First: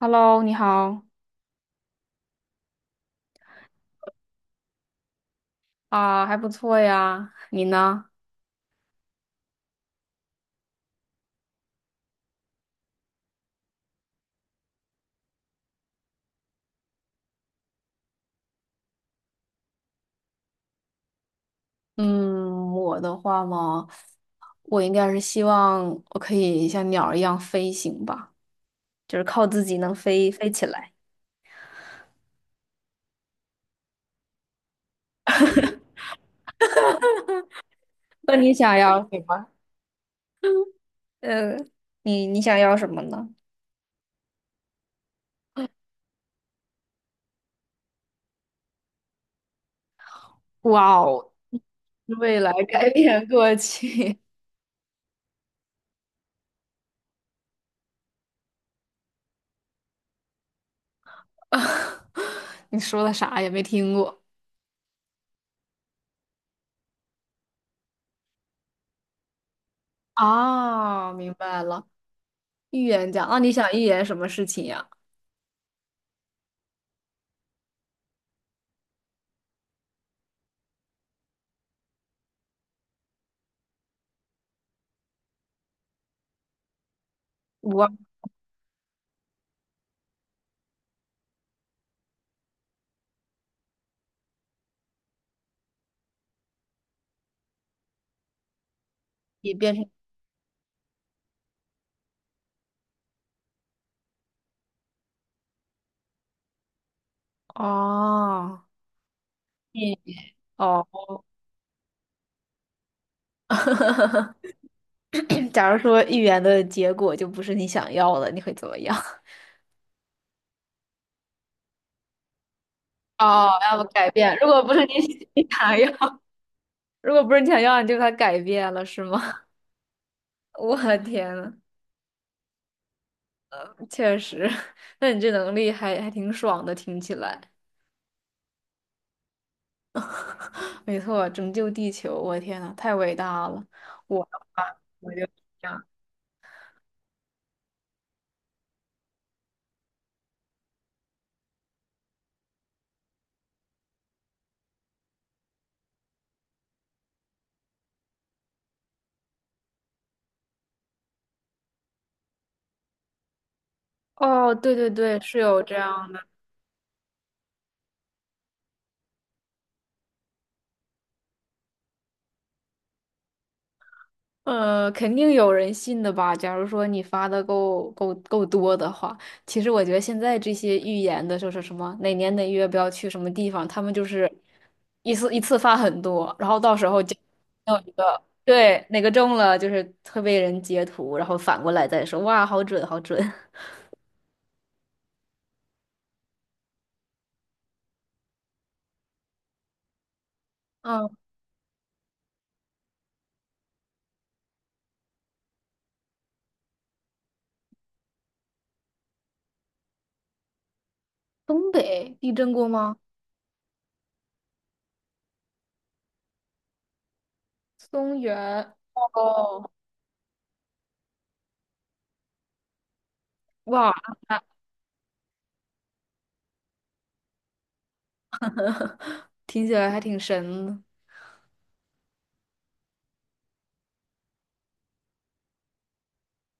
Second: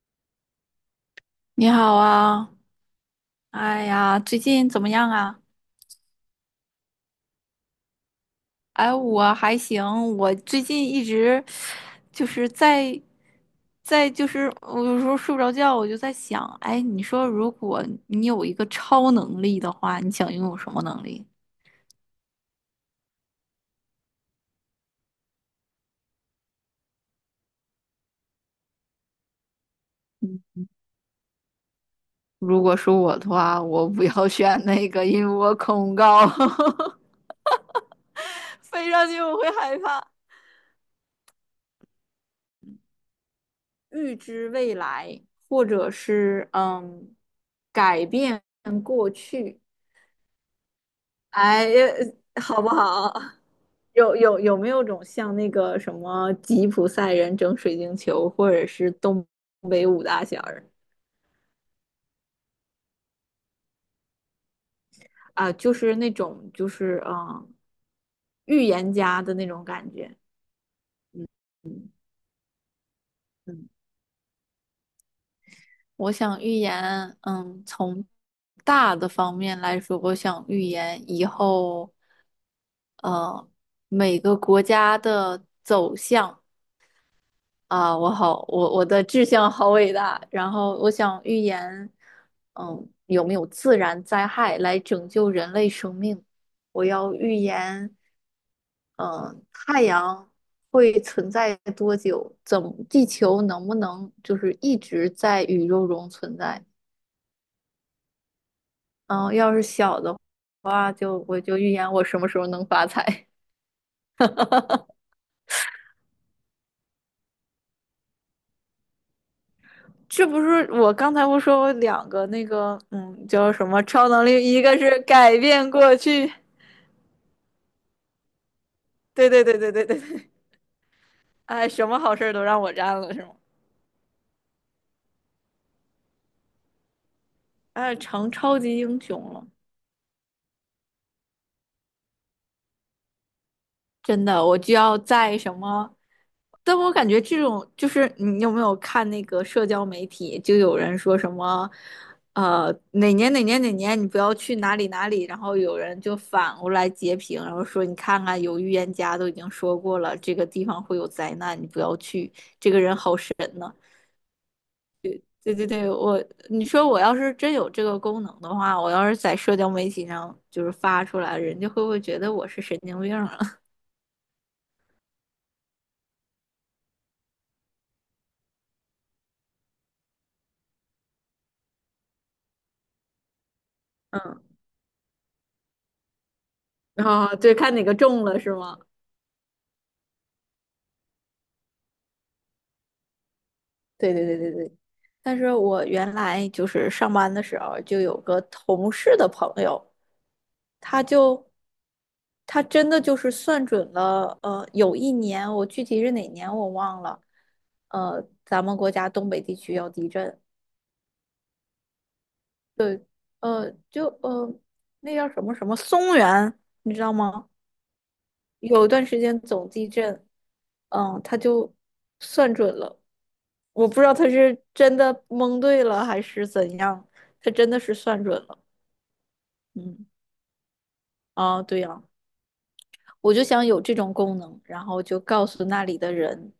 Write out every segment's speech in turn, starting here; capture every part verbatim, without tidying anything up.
Hello，你好你好啊，哎呀，最近怎么样啊？啊，还不错呀。你呢？哎，我还行，我最近一直就是在在就是我有时候睡不着觉，我就在想，哎，你说如果你有一个超能力的话，你想拥有什么能力？嗯，我的话嘛，我应该是希望我可以像鸟儿一样飞行吧，就是靠自己能飞飞嗯，起来。如果是我的话，我不要选那个，因为我恐高，那你想飞要 上去我会害怕。呃，你你想要什么呢？预知未来，或者是嗯，改变过去。哇哦，哎，未呃来好不改好？变过有去，有有没有种像那个什么吉普赛人整水晶球，或者是东北五大仙儿 你说的啥也没听过啊，就是那种就是嗯，预言家的那种感觉。啊？明白了，嗯预言家。那你嗯，想预言什么事情呀？我想预言，嗯，从大的方面来说，我想预言以后，呃，每个国家的走向。我啊，我好，我我的志向好伟大。然后我想预言，嗯，有没有自然灾害来拯救人类生命？我要预言，嗯，也变太成阳会存在多久？怎么，地球能不能就是一直在宇宙中存在？哦。嗯，要是小的哦，话，就我就预言我什么时候能发财。假如说预言的结果就不是你想要的，你会怎么样？这不是我刚才不说我两个那个，嗯，哦，叫什要么不超改能变？力？如一果不个是你 是 改你变想要，过 去，如果不是你想要，你就把它改变了，是吗？对对对对对对对，我的天呐，哎，什么好事儿都让我占了是吗？确实，那你这能力还还挺爽的，听起来。哎，成超级英雄了。没错，拯救地球，我的天呐，太伟大了！我真的的，我话，就要我就在什这样。么？但我感觉这种就是你有没有看那个社交媒体，就有人说什么，呃，哪年哪年哪年你不要去哪里哪里，然后有人就反过来截屏，然后说你看看有预言家都已经说过了，这个地方会有灾难，你不要去，这个人好神呢。哦，对对对，是对有对这对，样我你说我要是真有这个功能的话，我要是在社交媒体上就是发出来，人家会不会觉得我是神经病了？呃，肯定有人信的吧？假如说你发的够够够多的话，其实我觉得现在这些预言的，就是什么哪年哪月不要去什么地方，他们就是 一次一次发很多，然后到时 候就啊，对，看有哪一个个中了是吗？对哪个中了，就是会被人截图，然后反过来再说，哇，好准，好准。对对对对对，但是我原来就是上班的时候就有个同事的朋友，他嗯，就他真的就是算准了，呃，有一年我具体是哪年我忘了，呃，咱们国家东北地区要地震，东北地震过吗？呃，就呃那叫什么什么松原，你知道吗？松原有一段时间总哦，地震，嗯，他就算准了，我哇，不知道他是真的蒙对了还是怎样，他真的是算准了，听起来还嗯，挺神的。啊，对呀，我就想有这种功能，然后就告诉那里的人，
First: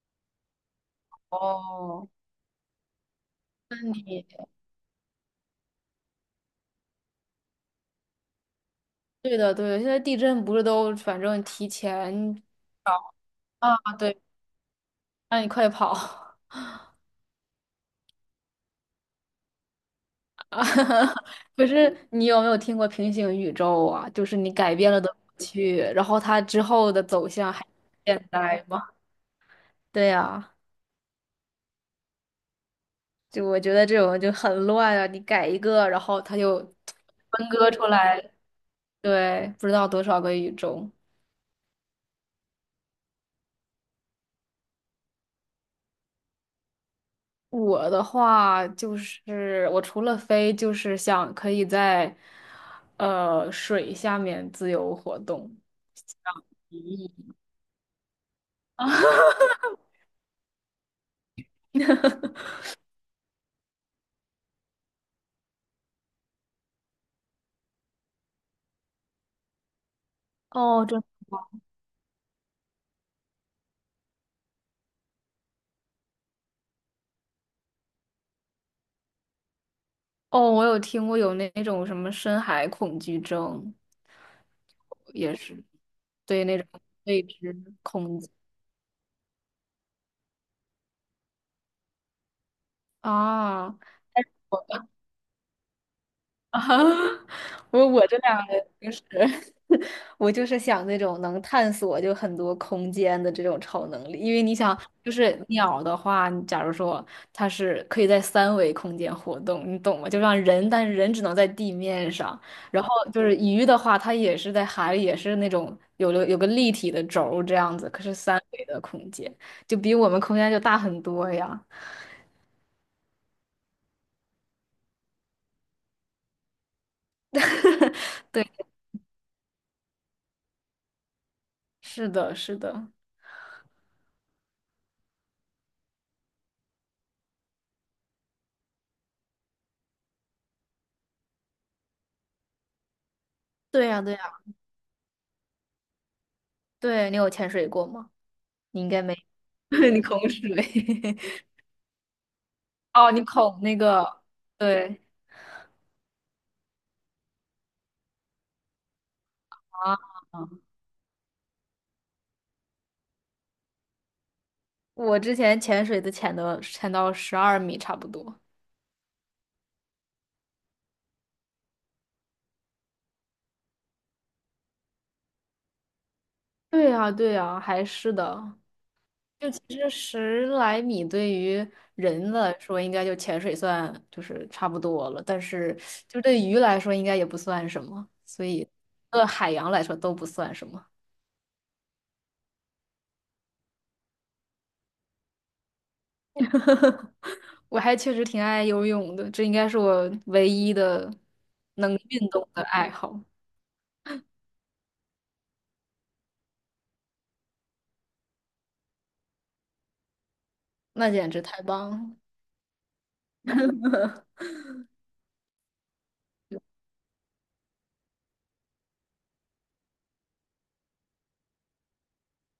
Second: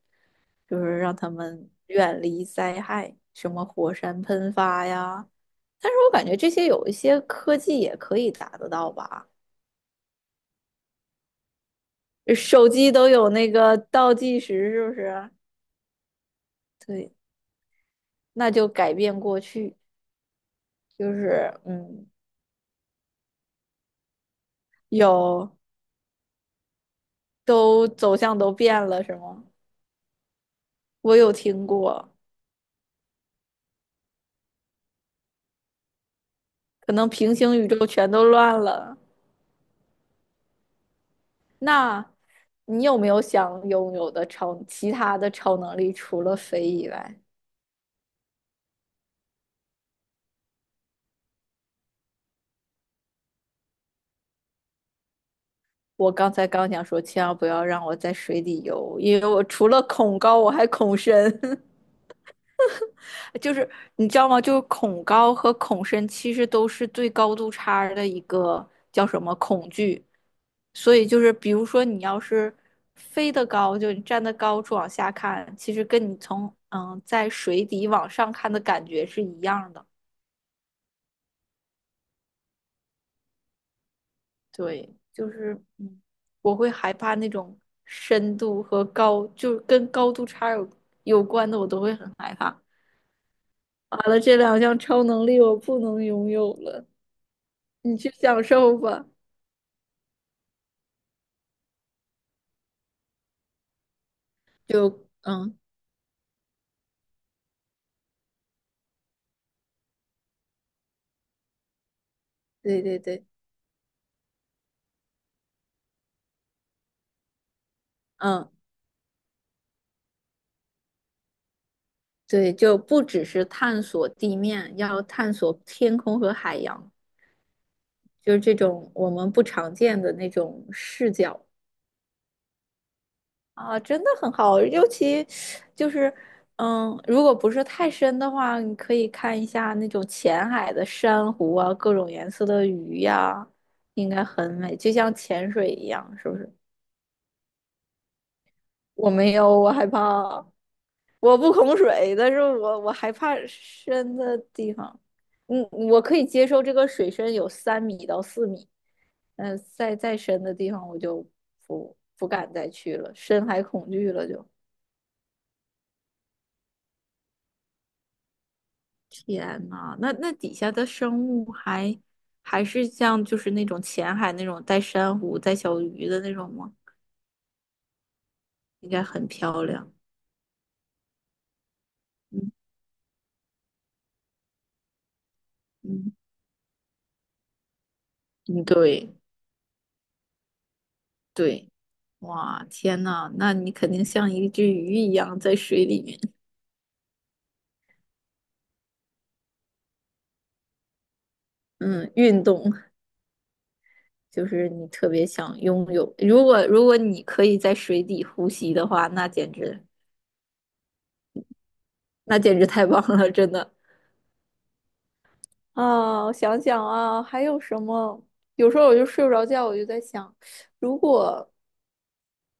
就是让他们哦，远离灾害，什么那火山你？喷发呀，但是我感觉这些有一些科技也可以达得到吧，对的，对的，现在地震不是都反正提前手机都有那啊，个倒对，计时，是不是？让你快跑 对。那就改变过去，啊！就是可是嗯，你有没有听过平行宇宙啊？就是你改变了的过有去，然后它之后的走向还是都走现向都在吗？变了，是吗？对呀，我有听过，就我觉得这种就很乱啊！你改一个，然后它就可能平分行宇割出宙全都来，乱了。对，不知道多少个宇宙。那你有没有想拥有的超其他的超能力，除了飞以外？我的话就是，我除了飞，就是想可以在呃水下面自由活动。我刚才刚想说，千万不要让我在水里 啊，游，因为我除了恐高，我还恐深。就是你知道吗？就是恐高和恐深其实都是对高度差的一个叫什么恐惧。哦，所这以就是，比如说你要是飞得高，就你站得高处往下看，其实跟你从嗯在水底往上看的感觉是一样的。哦，我有听过有那种什么深海恐惧症，对，就也是是嗯，对我那种会害怕未那知种恐惧深度和高，就是跟高度差有有关的，我都会很害怕。啊。完了，这两项超能力我不能拥有啊，了，我你我去这两享个受就是 吧。我就是想那种能探索就很多空间的这种超能力，因为你想，就就是嗯，鸟的话，你假如说它是可以在三维空间活动，你懂吗？就让人，但是人只能在地面上，对然后对就对，是鱼的话，它也是在海里，也是那种有了有个立体的轴这样子，可是三嗯。维的空间就比我们空间就大很多呀。对，就不只是探索地面，要探索天空和海洋。就是对，这种我们不常见的那种视角。是的，是的，啊，真的很好，尤其就是，嗯，如果不是太深的话，你可以看一下那种浅海的珊瑚啊，各种颜色的鱼呀、对呀，应对该呀，很美，就像潜水一样，是不是？对，你有潜水过吗？你应该我没。没有，我害 你恐怕。水 我 不恐水，但是我我哦，害你怕恐那深个的地方。对嗯，我可以接受这个水深有三米到四米，嗯，再啊，再深的地方我就不不敢再去了，深海恐惧了就。我之前潜水的潜的潜到十二米差不多。天呐，那那底下的生物还还是像就是那种浅海那种带珊瑚、带小鱼的那种吗？对呀，对呀，还是的。应该很就其漂实亮。十来米对于人嗯来说，应该就潜水算就是差不多了，但是嗯，就对鱼来说，应该也不算什么，所嗯，以对对海洋来说都不算什么。对，哇，天呐，那你肯定像一只鱼一样在水里面。我还确实挺爱游泳的，这应该是我唯一的能嗯，运运动的动爱好。就是你特别想拥有。如果如果你可以在水底呼吸的话，那简直那简直太棒了！那简直太棒了，真的。啊，我想想啊，还有什么？有时候我就睡不着觉，我就在想，如果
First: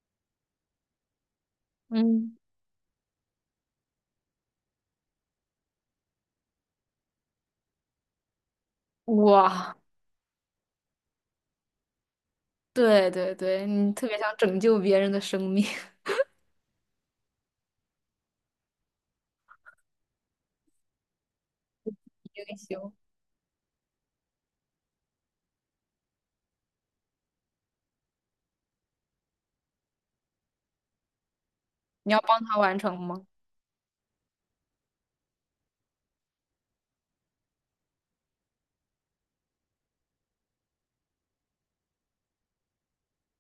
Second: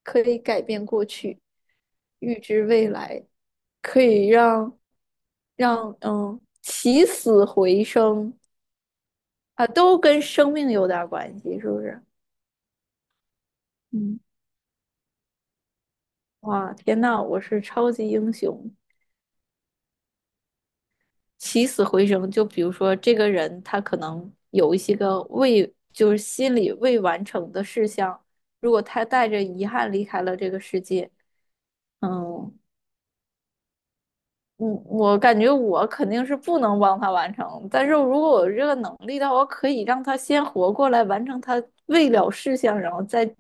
可以改变过去，嗯，预知未来，可以让让嗯起死回生啊，哇，都跟生命有点儿关系，是不是？对对对，你特别嗯，想拯救别人的生命，哇，天呐，我是超级英雄。起死回生，就 英比如雄，说这个人他可能有一些个未，就是心里未完成的事项，如果他带着遗憾离开了这个世界，你要帮嗯他完成吗？我我感觉我肯定是不能帮他完成，但是如果我有这个能力的话，我可以让他先活过来，完成他未了事项，然后再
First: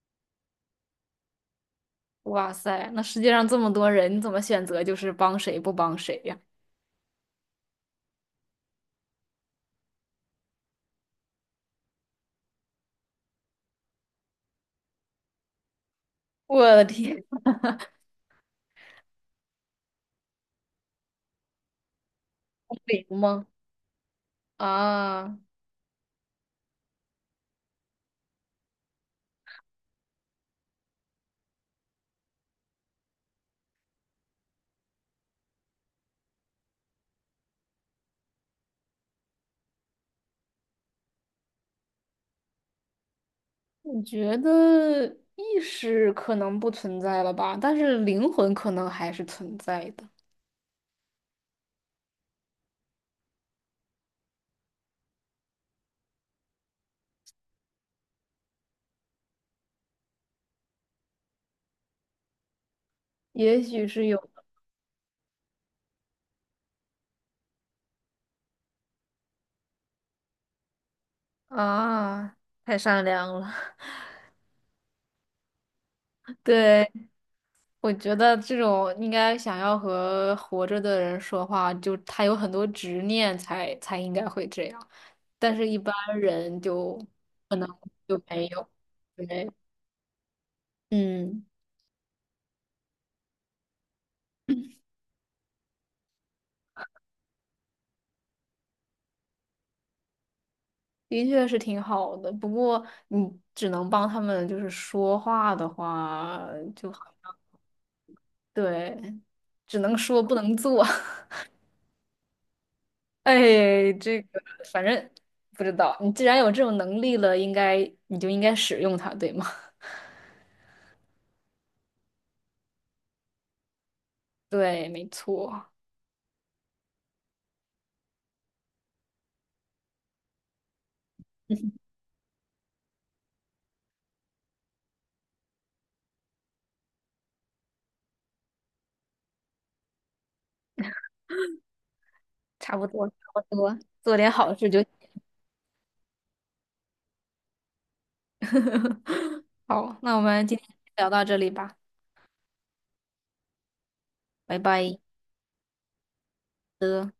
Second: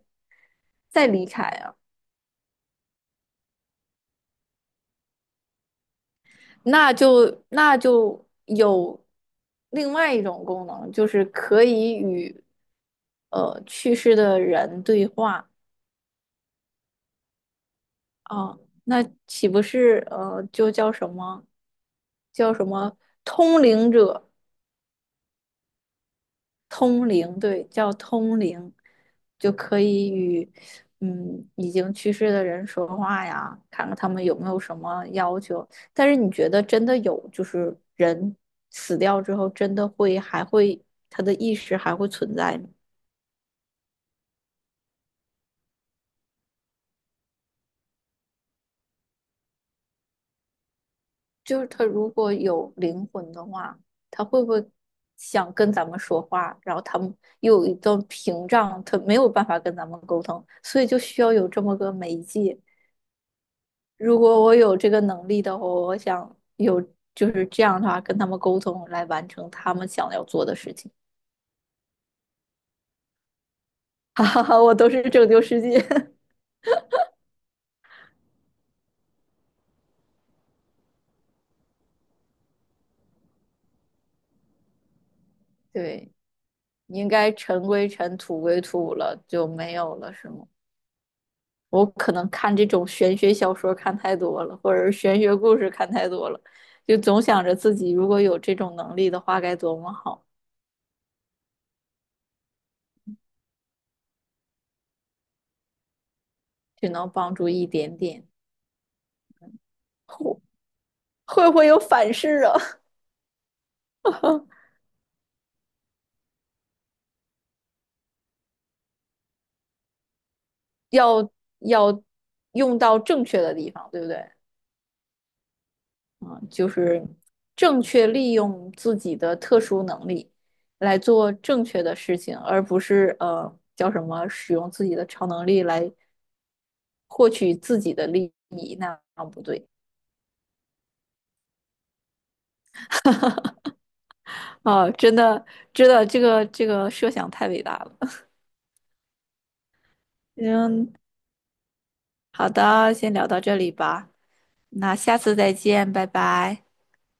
再离开啊，哇塞，那世界上这么多人，你怎么选择就是帮谁不帮谁呀？那就那就有另外一种功能，就是可以与。呃去世的人对话我的天，啊，那岂不是呃就叫什么叫什通么灵吗？通灵者？啊，通灵，对，叫通灵，就可以与嗯已经去世的人说话呀，看看他们有没有什么要求。但是你觉得真的有，就是人死掉之后，真的会还会他的意识还会存在吗？我觉得意识可能不存在了吧，但是灵魂可能还是存在的，就是他如果有灵魂的话，他会不会想跟咱们说话？然后他们又有一段屏障，他没有办法跟咱们沟通，所以就需要有这么个媒介。也许是有如果我有这个能力的话，我想有就是这样的话跟他们沟通，来完成他们想要做的事情。的啊，太善良了，哈哈哈，我都是拯救世界。对。我觉得这种应该想要和活着的人说话，就他有很多执念才才应该会这样，但是 一般对，人就应该可尘能归尘，就土没归有。土了，就对，没有了，是吗？嗯，我可能看这种玄学小说看太多了，或者是玄学故事看太多了，就总想着自己如果有这种能力的话该多么好，的确是挺好的，不过你只能帮他们就是说话的话，就就能好帮像助一点点。对，只能说不会能做。会不会有反噬啊？哎，这个 反正不知道，你既然有这种能力了，应该你就应该使用它，对吗？要要用到正确的地方，对不对？对，没错。嗯，就是正确利用自己的特殊能力来做正确的事情，而不是呃叫什么使用自己的超能力来获取自己的利益，那样不对。差不多，差不多，做点好事就行。哦，真的，真的，这个这个设想太伟大了。好，那我们今天嗯，聊到这里吧，好的，先聊到这里吧，拜那拜下次再见，拜拜。的。